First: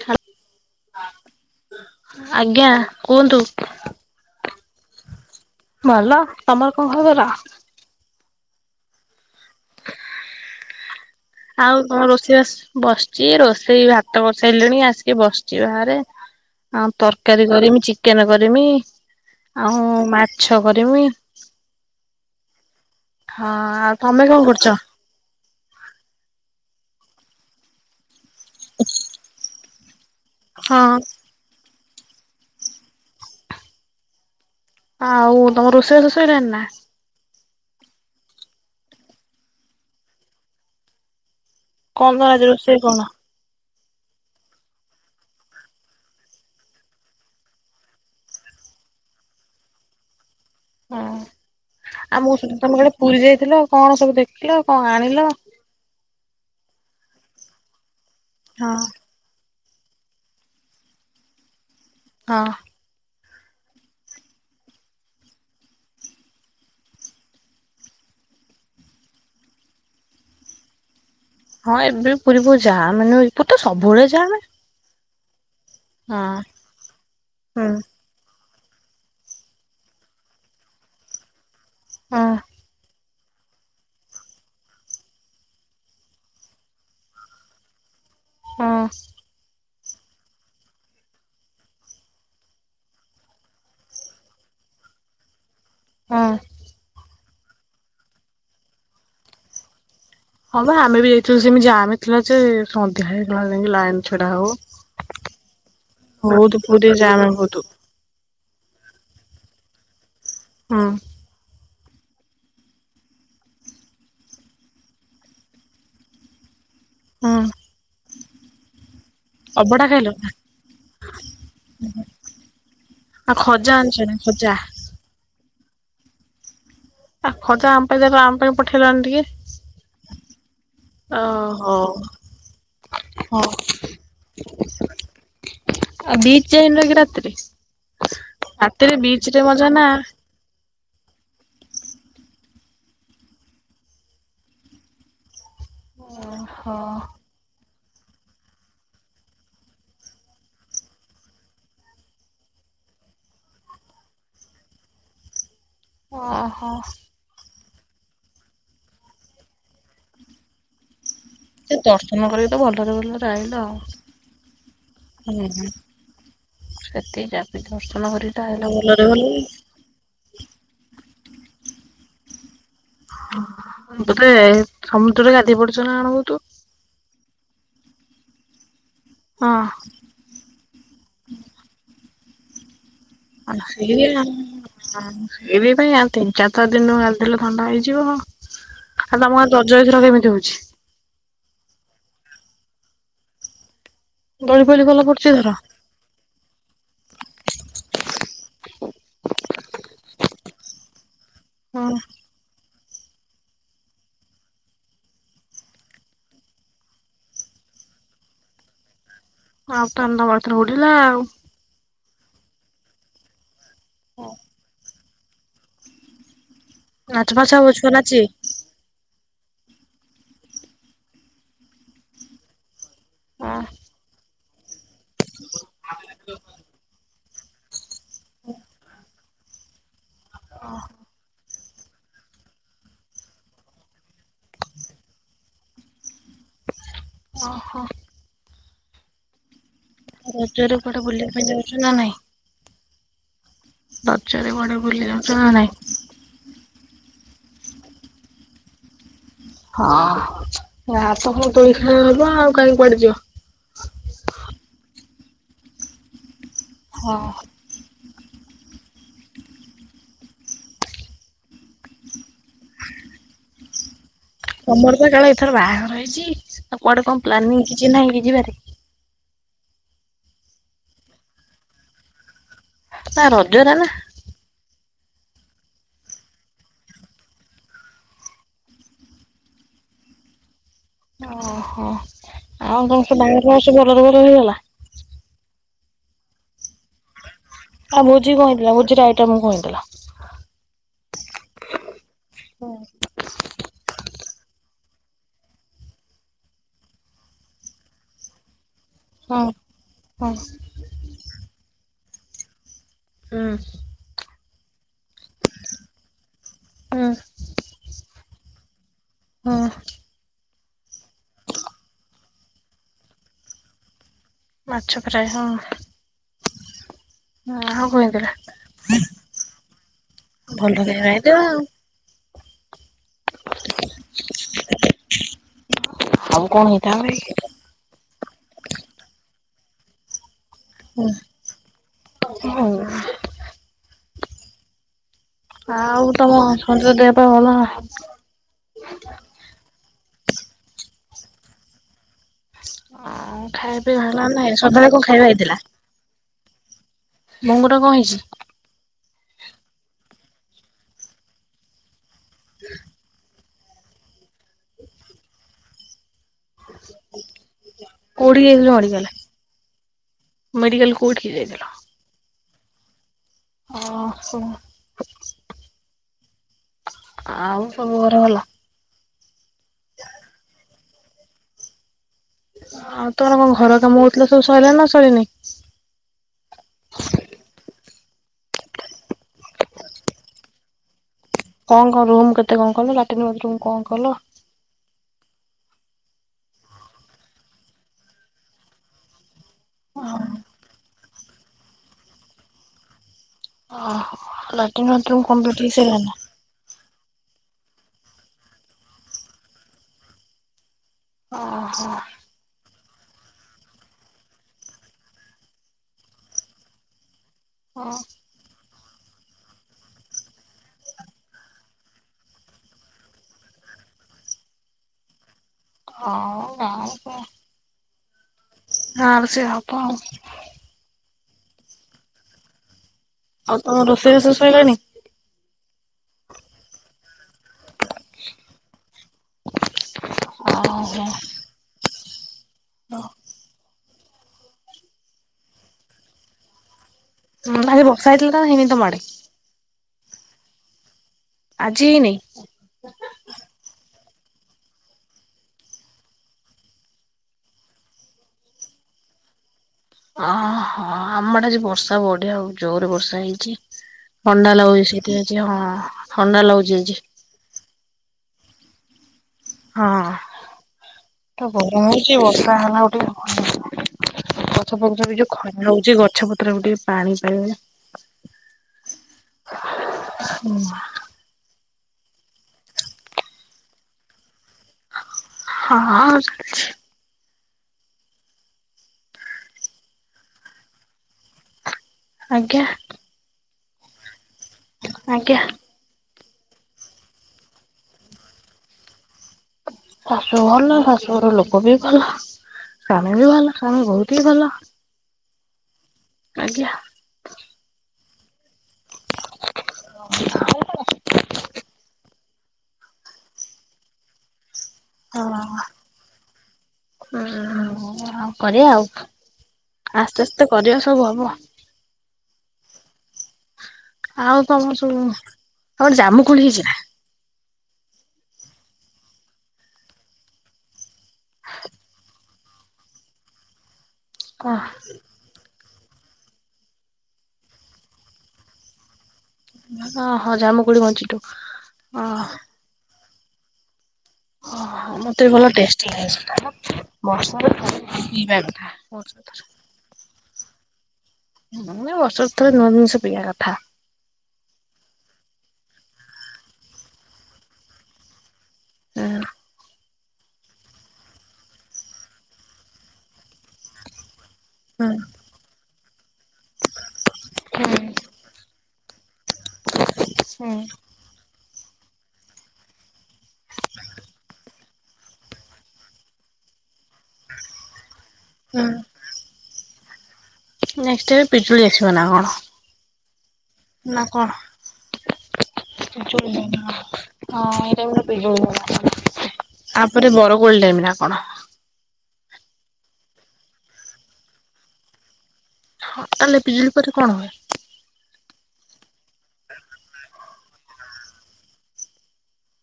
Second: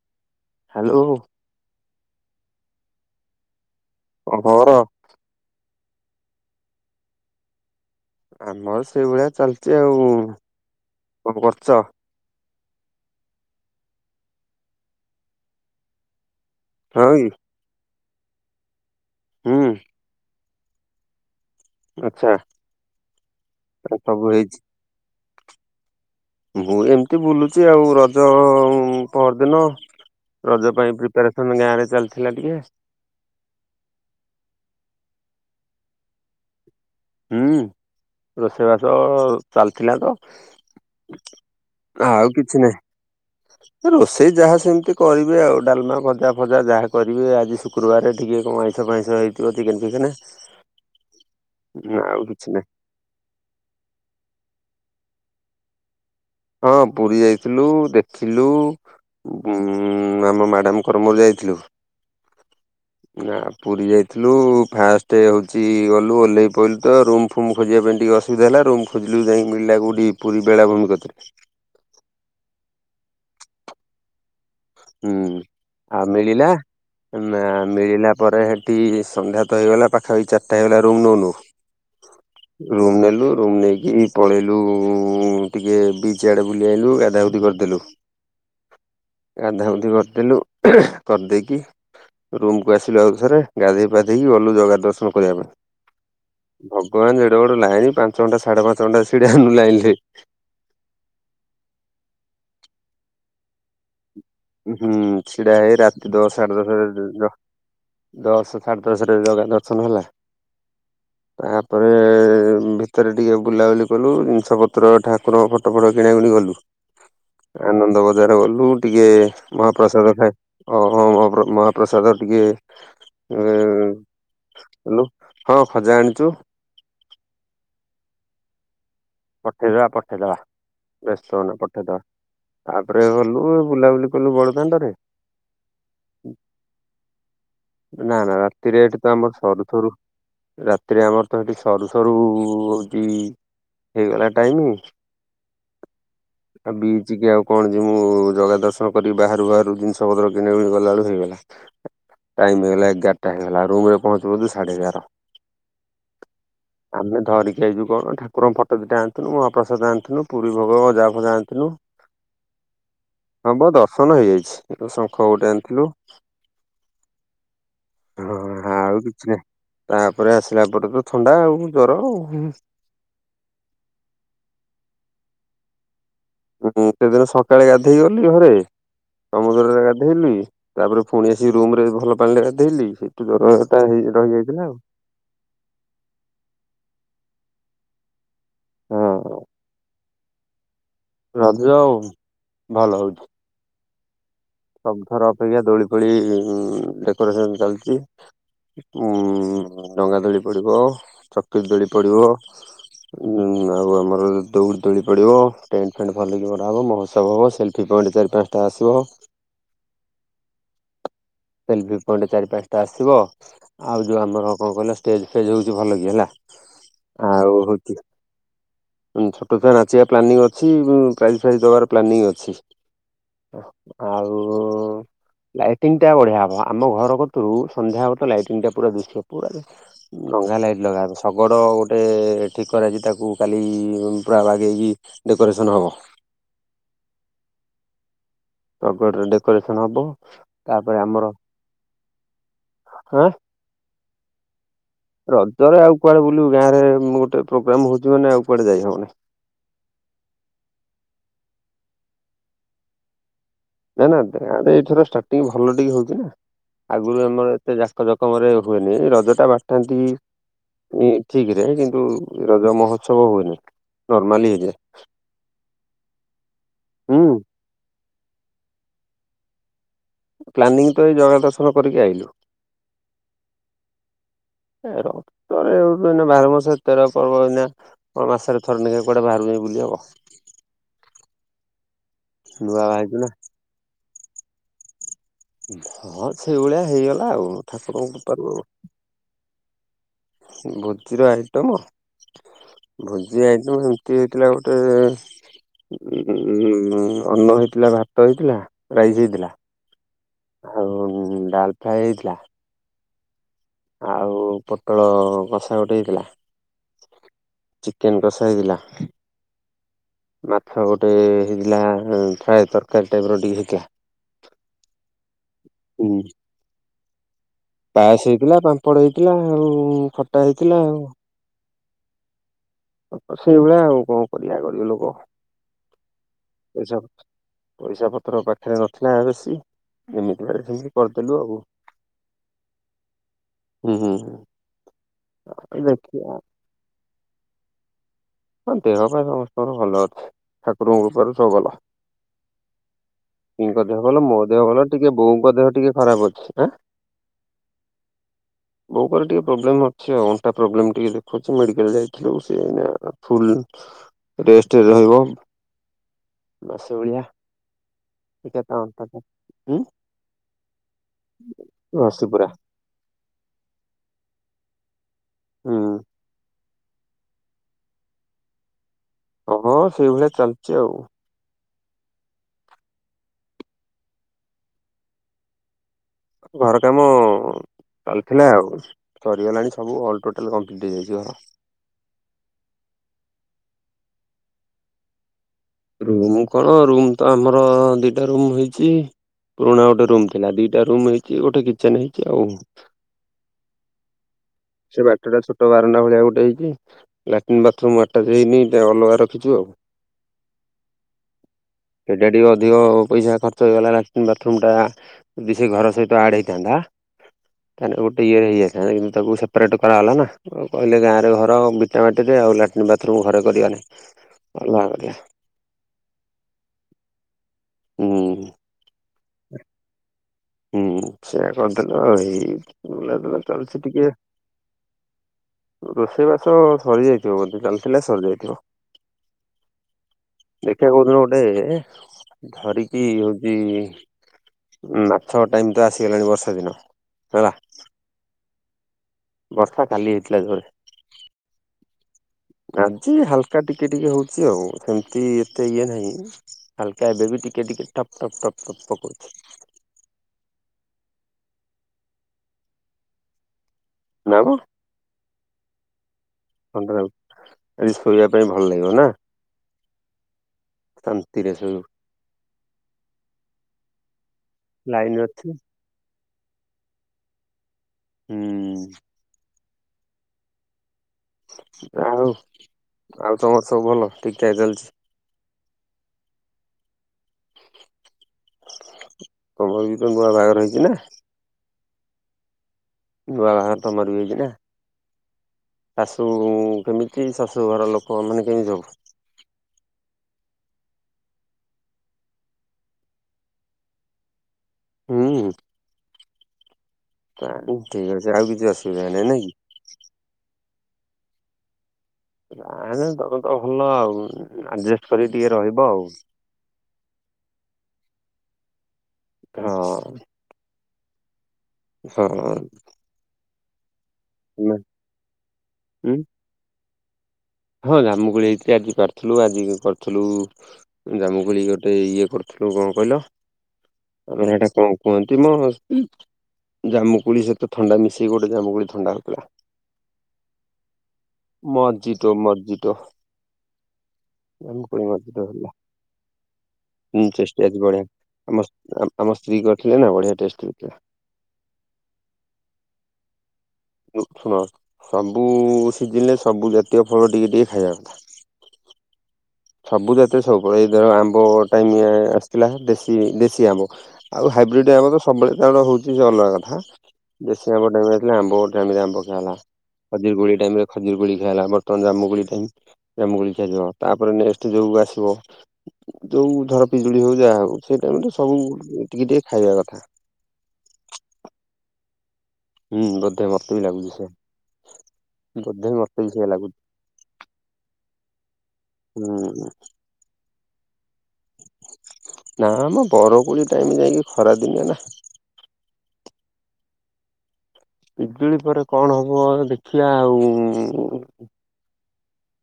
ଖା [unintelligible] ହ୍ୟାଲୋ। ଆଜ୍ଞା କୁହନ୍ତୁ? କଣ ଖବର? ଭଲ ତମର କଣ ଖବର? ଆମର ସେଇଭଳିଆ ଚାଲିଚି ଆଉ କଣ କରୁଛ? ଆଉ କଣ ରୋଷେଇ ବାସ ବସିଛି ରୋଷେଇ ଭାତ କରିସାରିଲିଣି ଆସିକି ବସିଛି ବାହାରେ ଆଉ ହଁ କି ତରକାରୀ କରିମି ଚିକେନ କରିମି ହୁଁ ଆଉ ମାଛ କରିମି ଆଚ୍ଛା ହଁ ଆଉ ସବୁ ତମେ କଣ ହେଇଛି କରୁଚ଼? ମୁଁ ଏମିତି ବୁଲୁଚି ଆଉ ରଜ ପରଦିନ ରଜ ହଁ ପାଇଁ ପ୍ରିପାରେ ତମ ଗାଁ ରେ ଚାଲିଥିଲା ଟିକେ ଆଉ ତମ ରୋଷେଇ ବାସ ସଇଲାଣି ନା ହୁଁ ରୋଷେଇବାସ ଚାଲିଥିଲା ତ କଣ ତମର ଆଉ ଆଜି କିଛି ରୋଷେଇ କଣ? ନାହିଁ ରୋଷେଇ ଯାହା ସେମିତି କରିବେ ଆଉ ଡାଲମା ଭଜା ଫଜା ଯାହା କରିବେ ଆଜି ଶୁକ୍ରବାରରେ ଟିକେ ଆଇ ଛପାଇ ଛପାଇ ଥିବ ତିକେନ୍ ଫିକେନ୍। ହଁ ଆଉ କିଛି ମୁଁ ନାହିଁ। ତମେ କୁଡେ ପୁରୀ ଯାଇଥିଲ କଣ ସବୁ ଦେଖିଲ କଣ ଆଣିଲ? ହଁ ପୁରୀ ଯାଇଥିଲୁ ଦେଖିଲୁ ହଁ ଉଁ ଆମ ମ୍ୟାଡ଼ାମଙ୍କର ମୋର ଯାଇଥିଲୁ। ହଁ। ନା ପୁରୀ ଯାଇଥିଲୁ ଫାଷ୍ଟ ହଉଛି ଗଲୁ ଓହ୍ଲେଇ ପିଇଲୁ ତ ରୁମ ଫୁମ୍ ଖୋଜିବା ପାଇଁ ଟିକେ ଅସୁବିଧା ହେଲା ରୁମଖୋଜିଲୁ ଯାଇଁ ମିଳିଲା କୋଉଠି ପୁରୀ ବେଳାଭୂମି କତିରେ। ହଁ ଏବେ ପୁରୀ ପ ଯାମ୍‌ନୁହେଁ କି ପୁତ ସବୁବେଳେ ଯାମ। ହୁଁ ଆଉ ମିଳିଲା ମେ ହୁଁ ମିଳିଲା ପରେ ଟି ସନ୍ଧ୍ୟା ତ ହେଇଗଲା ପାଖାପଖି ଚାରିଟା ହେଇଗଲା ରୁମ୍ ନଉ ନଉ ହଁ ରୁମ ନେଲୁ ରୁମ ନେଇକି ପଳେଇଲୁ ଟିକେ ବିଚ୍ ଆଡ଼େ ବୁଲି ଆଇଲୁ ଗାଧା ଗୁଧି କରିଦେଲୁ। ହଁ। ଗାଧା ଗୁଧି କରିଦେଲୁ କରିଦେଇକି ରୁମକୁୁ ଆସିଲଥରେ ଗାଧୋଇ ଫାଧେଇକି ଗଲୁ ଜଗା ଦର୍ଶନ କରିବା ପାଇଁ। ହଁ। ଭଗବାନ ଯେଡ଼େ ବଡ ଲାଇନି ପାଞ୍ଚ ଘଣ୍ଟା ସାଢେ ପାଞ୍ଚ ଘଣ୍ଟା ଛିଡ଼ା ହେଲୁ ଲାଇନରେ। ହଁବା ଆମେ ବି ଯାଇଥିଲୁ ସେମିତି ଯାମ ଥିଲା ଯେ ସନ୍ଧ୍ୟା ହେଇଗଲା ନେଇକି ଲାଇନ ଛିଡା ହଉ। ଉହୁଁ ଛିଡା ହେଇ ରାତି ଦଶ ସାଢେ ଦଶ ପୁରୀ ଜାମେ [unintelligible] ବହୁତ ଦଶ ସାଢ଼େ ଦଶ ରେ ଜଗା ଦର୍ଶନ ହେଲା। ହଁ। ଆପରେ ଭିତରେ ଟିକେ ବୁଲାବୁଲି କଲୁ ଜିନିଷ ପତ୍ର ଠାକୁରଙ୍କ ଫଟୋ ଫଟ କିଣା କିିଣି କଲୁ ହୁଁ ଆନନ୍ଦ ବଜାର ଗଲୁ ଟିକେ ଅବଢା ଖାଇଲ ମହାପ୍ରସାଦ ନା? ଖାଇ ଓ ହଁ ମହା ମହାପ୍ରସାଦ ଟିକେ ଆ ଖଜା ଆଣିଛନି ଖଜା? ହ୍ୟାଲୋ ହଁ ଖଜା ଆଣିଚୁ। ଆ ଖଜା ଆମ ପାଇଁ ଦେଗ ଆମ ପାଇଁ ପଠେଇଲନି ଟିକେ। ପଠେଇବା ପଠେଇଦବା। ବେସ୍ତ ହୁଅନା ଓହୋ ପଠେଇଦବା। ତାପରେ ଗଲୁ ହଁ ବୁଲାବୁଲି କଲୁ ବଡଦାଣ୍ଡରେ। ଆବି ଚେଇନକି ରାତିରେ ନା ନା ଏଠି ରାତିରେ ତ ବିଚ୍ ଆମର ରେ ସରୁ ମଜା ନା। ସରୁ ରାତିରେ ଆମର ତ ହେଁଠି ସରୁ ସରୁ ହଉଚି ହେଇଗଲା ଟାଇମ ଆ ଓହୋ ବିଚିକ ଆଉ କଣ ଯିମୁଁ ଜଗା ଦର୍ଶନ କରି ବାହାରୁ ବାହାରୁ ଜିନିଷ ପତ୍ର କିଣା କିଣି ଗଲା ଆଳୁକୁ ହେଇଗଲା। ଟାଇମ ହେଇଗଲା ଏଗାରଟା ହେଇଗଲା ରୁମ ରେ ପହଞ୍ଚୁ ପହଞ୍ଚୁ ସାଢେ ଏଗାର। ଓହଁ। ଆମେ ଧରିକି ଆଇଲୁ କଣ ଠାକୁରଙ୍କ ଫଟ ଦିଟା ଆଣିଥିଲୁ ମହାପ୍ରସାଦ ଆଣିଥିଲୁ ପୁରୀ ଭୋଗ ଗଜା ଫଯା ଆଣିଥିଲୁ ସେ ଦର୍ଶନ କରିକି ତ ଭଲରେ ଭଲରେ ଆଇଲ ନବ ଆଉ। ଦର୍ଶନ ହେଇଯାଇଛି ଶଙ୍ଖ ଗୋଟେ ଆଣିଥିଲୁ। ସେତି ରାତିଟା ଦର୍ଶନ କରି ହଁ ଟା ଆଇଲ ଆଉ ଭଲରେ କିଛି ଭଲରେ। ନାହିଁ। ତାପରେ ଆସିଲା ପରେ ତ ଥଣ୍ଡା ଆଉ ଜର। ତୋତେ ସମୁଦ୍ରରେ ଗାଧେଇ ପଡ଼ିଚନା କଣ ବହୁତୁ। ଉହୁଁ ସେଦିନ ସକାଳେ ଗାଧେଇ ଗଲି ଘରେ ହଁ। ସମୁଦ୍ରରେ ଗା ଧେଇଲି ତାପରେ ପୁଣି ଆସିକି ରୁମ ରେ ଭଲ ପାଣିରେ ଗାଧେଇଲି ସେଠୁ ଜର ହେଲା ହେଇ ରହିଯାଇଥିଲା ଆଉ। ଏ ବି ପାଇଁ ଆଉ ତିନି ଚାରି ଥର ଦିନ ଗାଧେଇଲ ଥଣ୍ଡା ହେଇଯିବ ହଁ ଆଉ ତମ ଜ ଜୟଥର କେମିତି ହଉଛି? ରଜ ଆଉ ଭଲ ହଉଚି। ଦୋଳି ଫୋଳି ଭଲ ସବୁଥର ପଡୁଛି ଏଥର? ଅପେକ୍ଷା ଦୋଳି ଫୋଳି ଡେକୋରେସନ ଚାଲିଚି। ଉଁ ଡଙ୍ଗା ଦୋଳି ପଡିବ ଚର୍କି ଦୋଳି ହଁ ପଡିବ ଉଁମ ଆଉ ଆମର ଦୌଡି ଦୋଳି ପଡିବ ଟେଣ୍ଟ ଫେଣ୍ଟ ଭଲକି ମରାହବ ମହୋତ୍ସବ ହବ ସେଲଫି ପଏଣ୍ଟ ଚାରି ପାଞ୍ଚ ଟା ଆସିବ ଆଉ [unintelligible] ଉଡ଼ିଲା ଆଉ। ସେଲଫି ପଏଣ୍ଟ ଚାରି ପାନ୍ସଟା ଆସିବ, ଆଉ ଯୋଉ ଆମର କଣ କହିଲ ଟେଜ୍ ଫେଜ୍ ହଉଛି ଭଲ କି ହେଲା, ନାଚ ଫାଚ ଆଉ ହବ ଛୁଆ ହଉଛି ନାଚିବେ? ଉଁ, ଛୋଟ ଛୁଆ ନାଚିବା ପ୍ଲାନିଂ ଅଛି ଉ, ପ୍ରାଇଜ୍ ଫ୍ରାଇଜ୍ ଦବାର ପ୍ଲାନିଂ ଅଛି। ଆଉ ଲାଇଟିଂ ଟା ବଢିଆ ହବ, ଆମ ଘର କତୁରୁ ସନ୍ଧ୍ୟା ହବ ତ ଲାଇଟିଂ ଟା ପୁରା ଦୁଶିବ ପୁରା। ଲଙ୍ଘା ଲାଇଟ୍ ଲଗା ହବ, ଶଗଡ଼ ଗୋଟେ ଠିକ୍ କରାଯାଇଚି, ତାକୁ କାଲି ପୁରା ବାଗେଇକି ଡେକୋରେସନ୍ ହବ। ଅଁ, ହଁ। ଶଗଡରେ ଡେକୋରେସନ୍ ହବ। ରଜରେ କୁଆଡେ ବୁଲିବା ପାଇଁ ଯାଉଛ ନା ନାହିଁ? ଆଁ, ରଜରେ କୁଆଡେ ବୁଲି ଯାଉଛ ନା ନାଇଁ? ଥିଲୁ ଗାଁରେ ମୁଁ ଗୋଟେ ପ୍ରୋଗ୍ରାମ୍ ହଉଚି ମାନେ ଆଉ କୁଆଡେ ଯାଇ ହବନି। ହଁ ଗାଁରେ ତ ହଉ ଦୋଳି ଖେଳ ହବ ଆଉ କାହିଁକି କୁଆଡେ ଯିବ। ନା ନା ଗାଁରେ ଏଇଥର ଷ୍ଟାର୍ଟିଂ ଭଲ ଟିକେ ହଉଛି ନା, ହଁ ଆଗରୁ ଆମର ସେ ଜାକ ଜକମ ରେ ହୁଏନି, ରଜ ଟା ବାଟାନ୍ତି ଇଁ, ଠିକ୍ ରେ କିନ୍ତୁ ରଜ ମହୋତ୍ସବ ହୁଏନି। ନର୍ମାଲି ହେଇଯାଏ। ତୋମର ପରା କାଳେ ଏଥର ବାହାଘର ହେଇଛି ଆଉ କୁଆଡେ କଣ ହୁଁ ପ୍ଲାନିଂ କିଛି ନାହିଁ କି ଯିବାରେ? ପ୍ଲାନିଂ ତ ଏଇ ଜଗା ଦର୍ଶନ କରିକି ଆଇଲୁ। ତା ରଜରା ନା। ଏ ରଜରେ ଆଉ ତ ଏଇନା ବାର ମାସ ତେର ପର୍ବ ଏଇନା। କଣ ମାସ ରେ ଥରେ ନେଖା କୁଆଡେ ବାହାରକୁ ଯାଇ ବୁଲି ହବ। ଓହୋ, ନୂଆ ଆଉ ବାହା କଣ ହେଇଛୁ ସବୁ ନା। ବାହାଘର ଫାହାଘର ସବୁ ଭଲ ରେ ଭଲ ହେଇଗଲା? ହଁ ସେଇଭଳିଆ ହେଇଗଲା ଆଉ। ଆଉ ଠାକୁରଙ୍କ ଭୋଜି କୃପାରୁ କଣ ଆଉ ହେଇଥିଲା? ଭୋଜିରେ ଆଇଟମ୍ କଣ ହେଇଥିଲା। ଭୋଜିର ଆଇଟମ? ଭୋଜି ଆଇଟମ୍ ସେମତି ହେଇଥିଲା ଗୋଟେ ଉ, ଅନ୍ନ ହେଇଥିଲା ଭାତ ହେଇଥିଲା। ରାଇସ୍ ହଁ ହେଇଥିଲା ହଁ ଆଉ ଡାଲ୍ ଫ୍ରାଏ ହେଇଥିଲା। ହଁ। ଆଉ ପୋଟଳ କଷା ଗୋଟେ ହେଇଥିଲା। ହଁ। ଚିକେନ୍ କଷା ହେଇଥିଲା। ହଁ। ମାଛ ଗୋଟେ ହେଇଥିଲା ଫ୍ରାଏ ତରକାରୀ ଟାଇପ୍ ର ଟିକେ ହେଇଥିଲା। ମାଛ ଫ୍ରାଏ ହଁ। ହୁଁ। ଆଉ କଣ ପାସ୍ ହେଇଥିଲା, ପାମ୍ପଡ ହେଇଥିଲା, ଆଉ ଖଟା ହେଇଥିଲା ଆଉ। [unintelligible] ଆଉ ହଁ ସେଇଭଳିଆ ଆଉ କଣ କରିବା କରିବା ଲୋକ। ଆଉ ଆଉ କଣ ପଇସା ହେଇଥାନ୍ତା [inaudible] ପଇସା ପତ୍ର ପାଖରେ ନଥିଲା ବେଶୀ। ଏମିତି ଭାବେ ସେମିତି କରିଦେଲୁ ଆଉ। ହୁଁ, ହୁଁ। ଆଉ ଦେଖିବା ତୋମ ସଞ୍ଜୁର ଦେହ ପାହ ଭଲ ନା? ହଁ ଦେହ ପା ସମସ୍ତଙ୍କର ଭଲ ଅଛି। ଠାକୁରଙ୍କ କୃପାରୁ ସବୁ ଭଲ। ଆଉ ଖାଇବା ସ୍ତୀଙ୍କ ଦେହ ପିଇବା ହେଲା ଭଲ, ନା ମୋ ନାଇଁ ଦେହ ଭଲ ସନ୍ଧ୍ୟାବେଳେ କଣ ଟିକେ ଖାଇବା ବୋଉଙ୍କ ଦେହ ଟିକେ ଖରାପ ଅଛି। ଆଁ, ବୋଉଙ୍କର କଣ ହେଇଛି? ବବୋଉଙ୍କର ଟିକେ ପ୍ରୋବ୍ଲେମ୍ ଅଛି ଆଉ, ଅଣ୍ଟା ପ୍ରୋବ୍ଲେମ୍ ଟିକେ ଦେଖୁଛି ମେଡିକାଲ୍ ଯାଇଥିଲୁ। ସେ ଏଇନା ଫୁଲ୍ ରେଷ୍ଟ ରେ ରହିବ ମାସେ ଭଳିଆ। କୋଉଠି ଦେଖିଆ ଯାଇଥିଲ ତା ମେଡିକାଲ, ଅଣ୍ଟାଟା ହୁଁ ମେଡିକାଲ କୋଉଠିକି ଯାଇଥିଲ? ଘଷିପୁରା। [unintelligible] ହୁଁ। ଆଉ ସବୁ ଘରେ ଭଲ? ହଁ ସେଇଭଳିଆ ଚାଲିଚି ଆଉ। ଆଉ ତମର କଣ ଘର କାମ ହଉଥିଲା ସବୁ ସରିଲଣି ନା ସରିନି? ଘର କାମ ଚାଲିଥିଲା ଆଉ ସରିଗଲାଣି ସବୁ ଅଲ ଟୋଟାଲ କମ୍ପ୍ଲିଟ୍ ହେଇଯାଇଚି ଘର। କଣ କଣ ରୁମ କେତେ କଣ କଲ ଲାଟ୍ରନ୍ ବାଥରୁମ କଣ କଲ? ରୁମ୍ କଣ ରୁମ୍ ତ ଆମର ଦିଟା ରୁମ୍ ହେଇଚି ପୁରୁଣା ଗୋଟେ ରୁମ୍ ଥିଲା ଦିଟା ରୁମ୍ ହେଇଚି ଗୋଟେ କିଚେନ ହେଇଚି ଆଉ। [unintelligible] ସେ ବାଟ ଟା କମ୍ପ୍ଲିଟ୍ ଛୋଟ ବାରଣ୍ଡା ହେଇସାରିଲାଣି? ଭଳିଆ ଗୋଟେ ହେଇଚି। ଲାଟିନ୍ ବାଥରୁମ୍ ଆଟାଚ ହେଇନି ଟା ଅଲଗା ରଖିଚୁ ଆଉ। ଓ ହ। ସେଇଟା ଟିକିେ ଅଧିକ ପଇସା ଖର୍ଚ୍ଚ ହେଇଗଲା ଲାଟ୍ରିନ୍ ବାଥରୁମ୍ଟା ଯଦି ସେ ଘର ସହିତ ଆଡ଼୍ ହୋଇଇଥାନ୍ତା। ତାନେ ଗୋଟେ ଇଏରେ ହେଇଯାଇଥାନ୍ତା କିନ୍ତୁ ତାକୁ ସେ ପାରେଟ କରାଗଲା ନା କହିଲେ ଗାଁରେ ଘର ବିଟା ମାଟିରେ ଆଉ ଲାଟିନ ବାଥରୁମ ଘରେ କରିବନି। ଅଲଗା କରିଆ। ହଁ ମ ଗାଁ ରେ ସେଇଆ। ହୁଁ। ହଁ ସେ ହବ ଆଉ। ହୁଁ ସେଇଆ କରିଦେଲୁ ଆଉ ହେଇ ମୁଁ କଲି ଆ ଆଉ ତମ ରୋଷେଇ ବାସ ସଇଲଣି? ରୋଷେଇବାସ ସରି ଯାଇଥିବ ବୋଧେ ଚାଲିଥିଲେ ସରିଯାଇଥିବ। ଓହୋ। ବେ ଧରିକି ହଉଚି ନା ସ ଟାଇମ୍ ତ ଆସିଗଲାଣି ବର୍ଷା ଦିନ ହେଲା ହଁ ଭାଇ ବସା ହେଇଥିଲା ନା ହେଇନି ତମ ଆଡେ? ବର୍ଷା କାଲି ହେଇଥିଲା ଜୋରେ। ଆଜି ହେଇନି? ଆଜି ହାଲକା ଟିକେ ଟିକେ ହଉଚି ଆଉ ସେମିତି ଏତେ ଇଏ ନାହିଁ। ହାଲକା ଏବେ ବି ଟିକେ ଟିକେ ଟପ ଟପ ଟପ୍ ଟପ ପକଉଚି। ଓହୋ ଆମ ଆଡେ ଆଜି ବର୍ଷା ବଢିଆ ଉ ଜୋରେ ବର୍ଷା ହେଇଚି। ନା ଥଣ୍ଡା ମ ଲାଗୁଚି ସେଇତି ଆଜି ଆଉ ଥଣ୍ଡା ଲାଗୁଚି ଥଣ୍ଡା ଆଜି। ଲାଗୁଛି ଆଜି ଶୋଇବା ପାଇଁ ଭଲ ଲାଗିବ ନା? ହଁ ତ ଶାନ୍ତିରେ ଶୋଇବୁ ଗରମ ହଉଚି ବର୍ଷା ହେଲାଉ ଟିକେ ଭଲନାଗିବ। ଗଛ ଫଛ ବି ଲାଇନ ଯୋଉ ଅଛି ଖରା ହଉଚି ଗଛ ପତ୍ରକୁ ଟିକେ ପାଣି ପାଇବ। ହୁଁ। ହୁଁ। ଆଉ ଆଉ ତମର ସବୁ ଭଲ ଠିକ ଠାକ ଚାଲିଚି? ହଁଉ ଚାଲିଚି। ତମର ବି ତ ନୂଆ ବାଘର ହେଇଚି ନା? ଆଜ୍ଞା? ନୁଆ ବାହାଘର ତମର ବି ହେଇଚି ନା? ଆଜ୍ଞା। ଶାଶୁ କେମିତି ଶାଶୁ ଘର ଲୋକ ମାନେ କେମିତି ସବୁ? ଶାଶୁ ଭଲ ଶାଶୁଘର ଲୋକ ବି ଭଲ। ସ୍ୱାମୀ ବି ଭଲ ସ୍ୱାମୀ ବହୁତ ହିଁ ଭଲ। ହୁଁ। ଆଜ୍ଞା। ତାହେଲେ ଠିକ୍ ଅଛି ଆଉ କିଛି ଅସୁବିଧା ନାହିଁ ନାଇଁ କି। ହ ଯାହେଲେ ତମର ତ ଭଲ ଆଉ ଆଡଜେଷ ହଁ ଉଁ ହଉ କରିବା ଆଉ। ହଁ ଆସ୍ତେ ଆସ୍ତେ କରିବା ସବୁ ହବ। ହଁ। ଆଉ ଉଁ ତମର ସବୁ ତମର ଜାମୁ କୋଳି ହେଇଛି ନା। ହଁ ଯାମୁ କୋଳି ହେଇଛି ଆଜି ପାରୁଥିଲୁ ଆଜି କରିୁଥିଲୁ। ଜାମୁ କୋଳି ଗୋଟେ ଇଏ କରୁଥିଲୁ କଣ କହିଲ ଆମର ସେଟା କଣ କଁ କୁହନ୍ତି। ମ ଜାମୁ କୋଳି ସହିତ ଥଣ୍ଡା ମିଶେଇି ଗୋଟେ ଜାମୁ କୋଳି ଥଣ୍ଡା। ହଉଥିଲା। ଅ ହୋ ଯାମୁ କୋଳି ମୋଜିଟୋ। ମୋଜିଟୋ। ଯାମୁ ଓହୋ କୋଳି ମତେ ବି ମୋଜିଟୋ ଭଲ ହେଲା ଟେଷ୍ଟି ଲାଗେ ହୁଁ ବର୍ଷରେ ଟେଷ୍ଟ ଥରେ ଅଛି ବଢିଆ ପିଇବା ଆମ କଥା ସ୍ ଆମ। ବର୍ଷରେ ଆମ ଥରେ ସ୍ତ୍ରୀ କରିଥିଲେ ନା ବଢିଆ ଟେଷ୍ଟ ଦେଇଥିଲା। ହୁଁ ଏଇ ବର୍ଷ କୁ ଥରେ ନୂଆ ଜିନିଷ ପିଇବା କଥା। ଉ ହଁ ସବୁ ସିଜିନ୍ ରେ ସବୁ ଜାତୀୟ ଫଳ ଟିକେ ଟିକେ ଖାଇବା କଥା। ହୁଁ। ସବୁ ଜାତି ରେ ସବୁ ଫଳ ଏଇ ଧର ଆମ୍ବ ଟାଇମ ଆସିଥିଲା ଦେଶୀ ଦେଶୀ ଆମ୍ବ। ଆଉ ହାଇବ୍ରିଡ ଆମ ତ ସବବେଳେ କାରଣ ହଉଛି। ଅଲଗା କଥା ଦେଶୀ ଆମ୍ବ ହୁଁ ଟାଇମ ରେ ଆମ୍ବ ଖିଆ ହେଲା ଖଜୁରି ହୁଁ କୋଳି ଟାଇମରେ। ଖଜୁରି କୋଳି ଖିଆ ହେଲା ବର୍ତ୍ତମାନ ଜାମୁ କୋଳି ଟାଇମ୍ ଜାମୁ କୋଳି ଖାଆ ଯିବ ତା ତାପରେ ନେକ୍ସଟ୍ ଯୋଉ ଆସିବ ଯୋଉ ଧର ପିଜୁଳି ହଉ ଯା ହଉ ସେଇଟା ଟାଇମ୍ ରେ ସବୁ। ଟିକେ ଟିକେ ଖାଇବା କଥା। ନେକ୍ସଟ୍ ଏବେ ପିଜୁଳି ଆସିବ ନା କଣ। ହୁଁ ବୋଧେ ମତେ ବି ନା ଲାଗୁଛି ସେୟା କଣ ବୋଧେ ମତେ ବି ପିଜୁଳି ନୁଏ ସେୟା ଲାଗୁଛି ନା। ହଁ ଏଇମ୍ ରେ ପିଜୁଳି ହୁଏ ନା କଣ ହୁଁ ଆପରେ ବର‌ କୋଳି ଟାଇମ୍ ନା କଣ। ନା ମ ବରକୋଳି ଟାଇମ ଯାଇକି ଖରା ଦିନେ ନା। ହଁ ତାହେ ଲେ ପିଜୁଳି ପରେ କଣ ହୁଏ। ପିଜୁଳି ପରେ କଣ ହବ ଦେଖିବା ଆଉ।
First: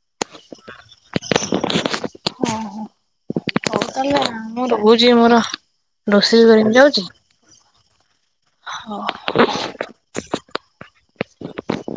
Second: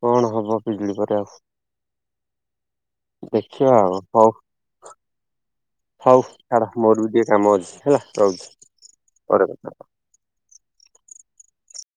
କଣ ହବ ପିଜୁଳି ପରେ ଆଉ। ଦେଖିବା ଆଉ ତାହେଲେ ହଉ। ମୁଁ ରହୁଛି ମୋର ହଉ ରୋଷେଇ ଛାଡ କରିବି ଯାଉଛି। ମୋର ବି ଟିକେ କାମ ଅଛି ହେଲା ରହୁଛି, ପରେ କଥା ହବା।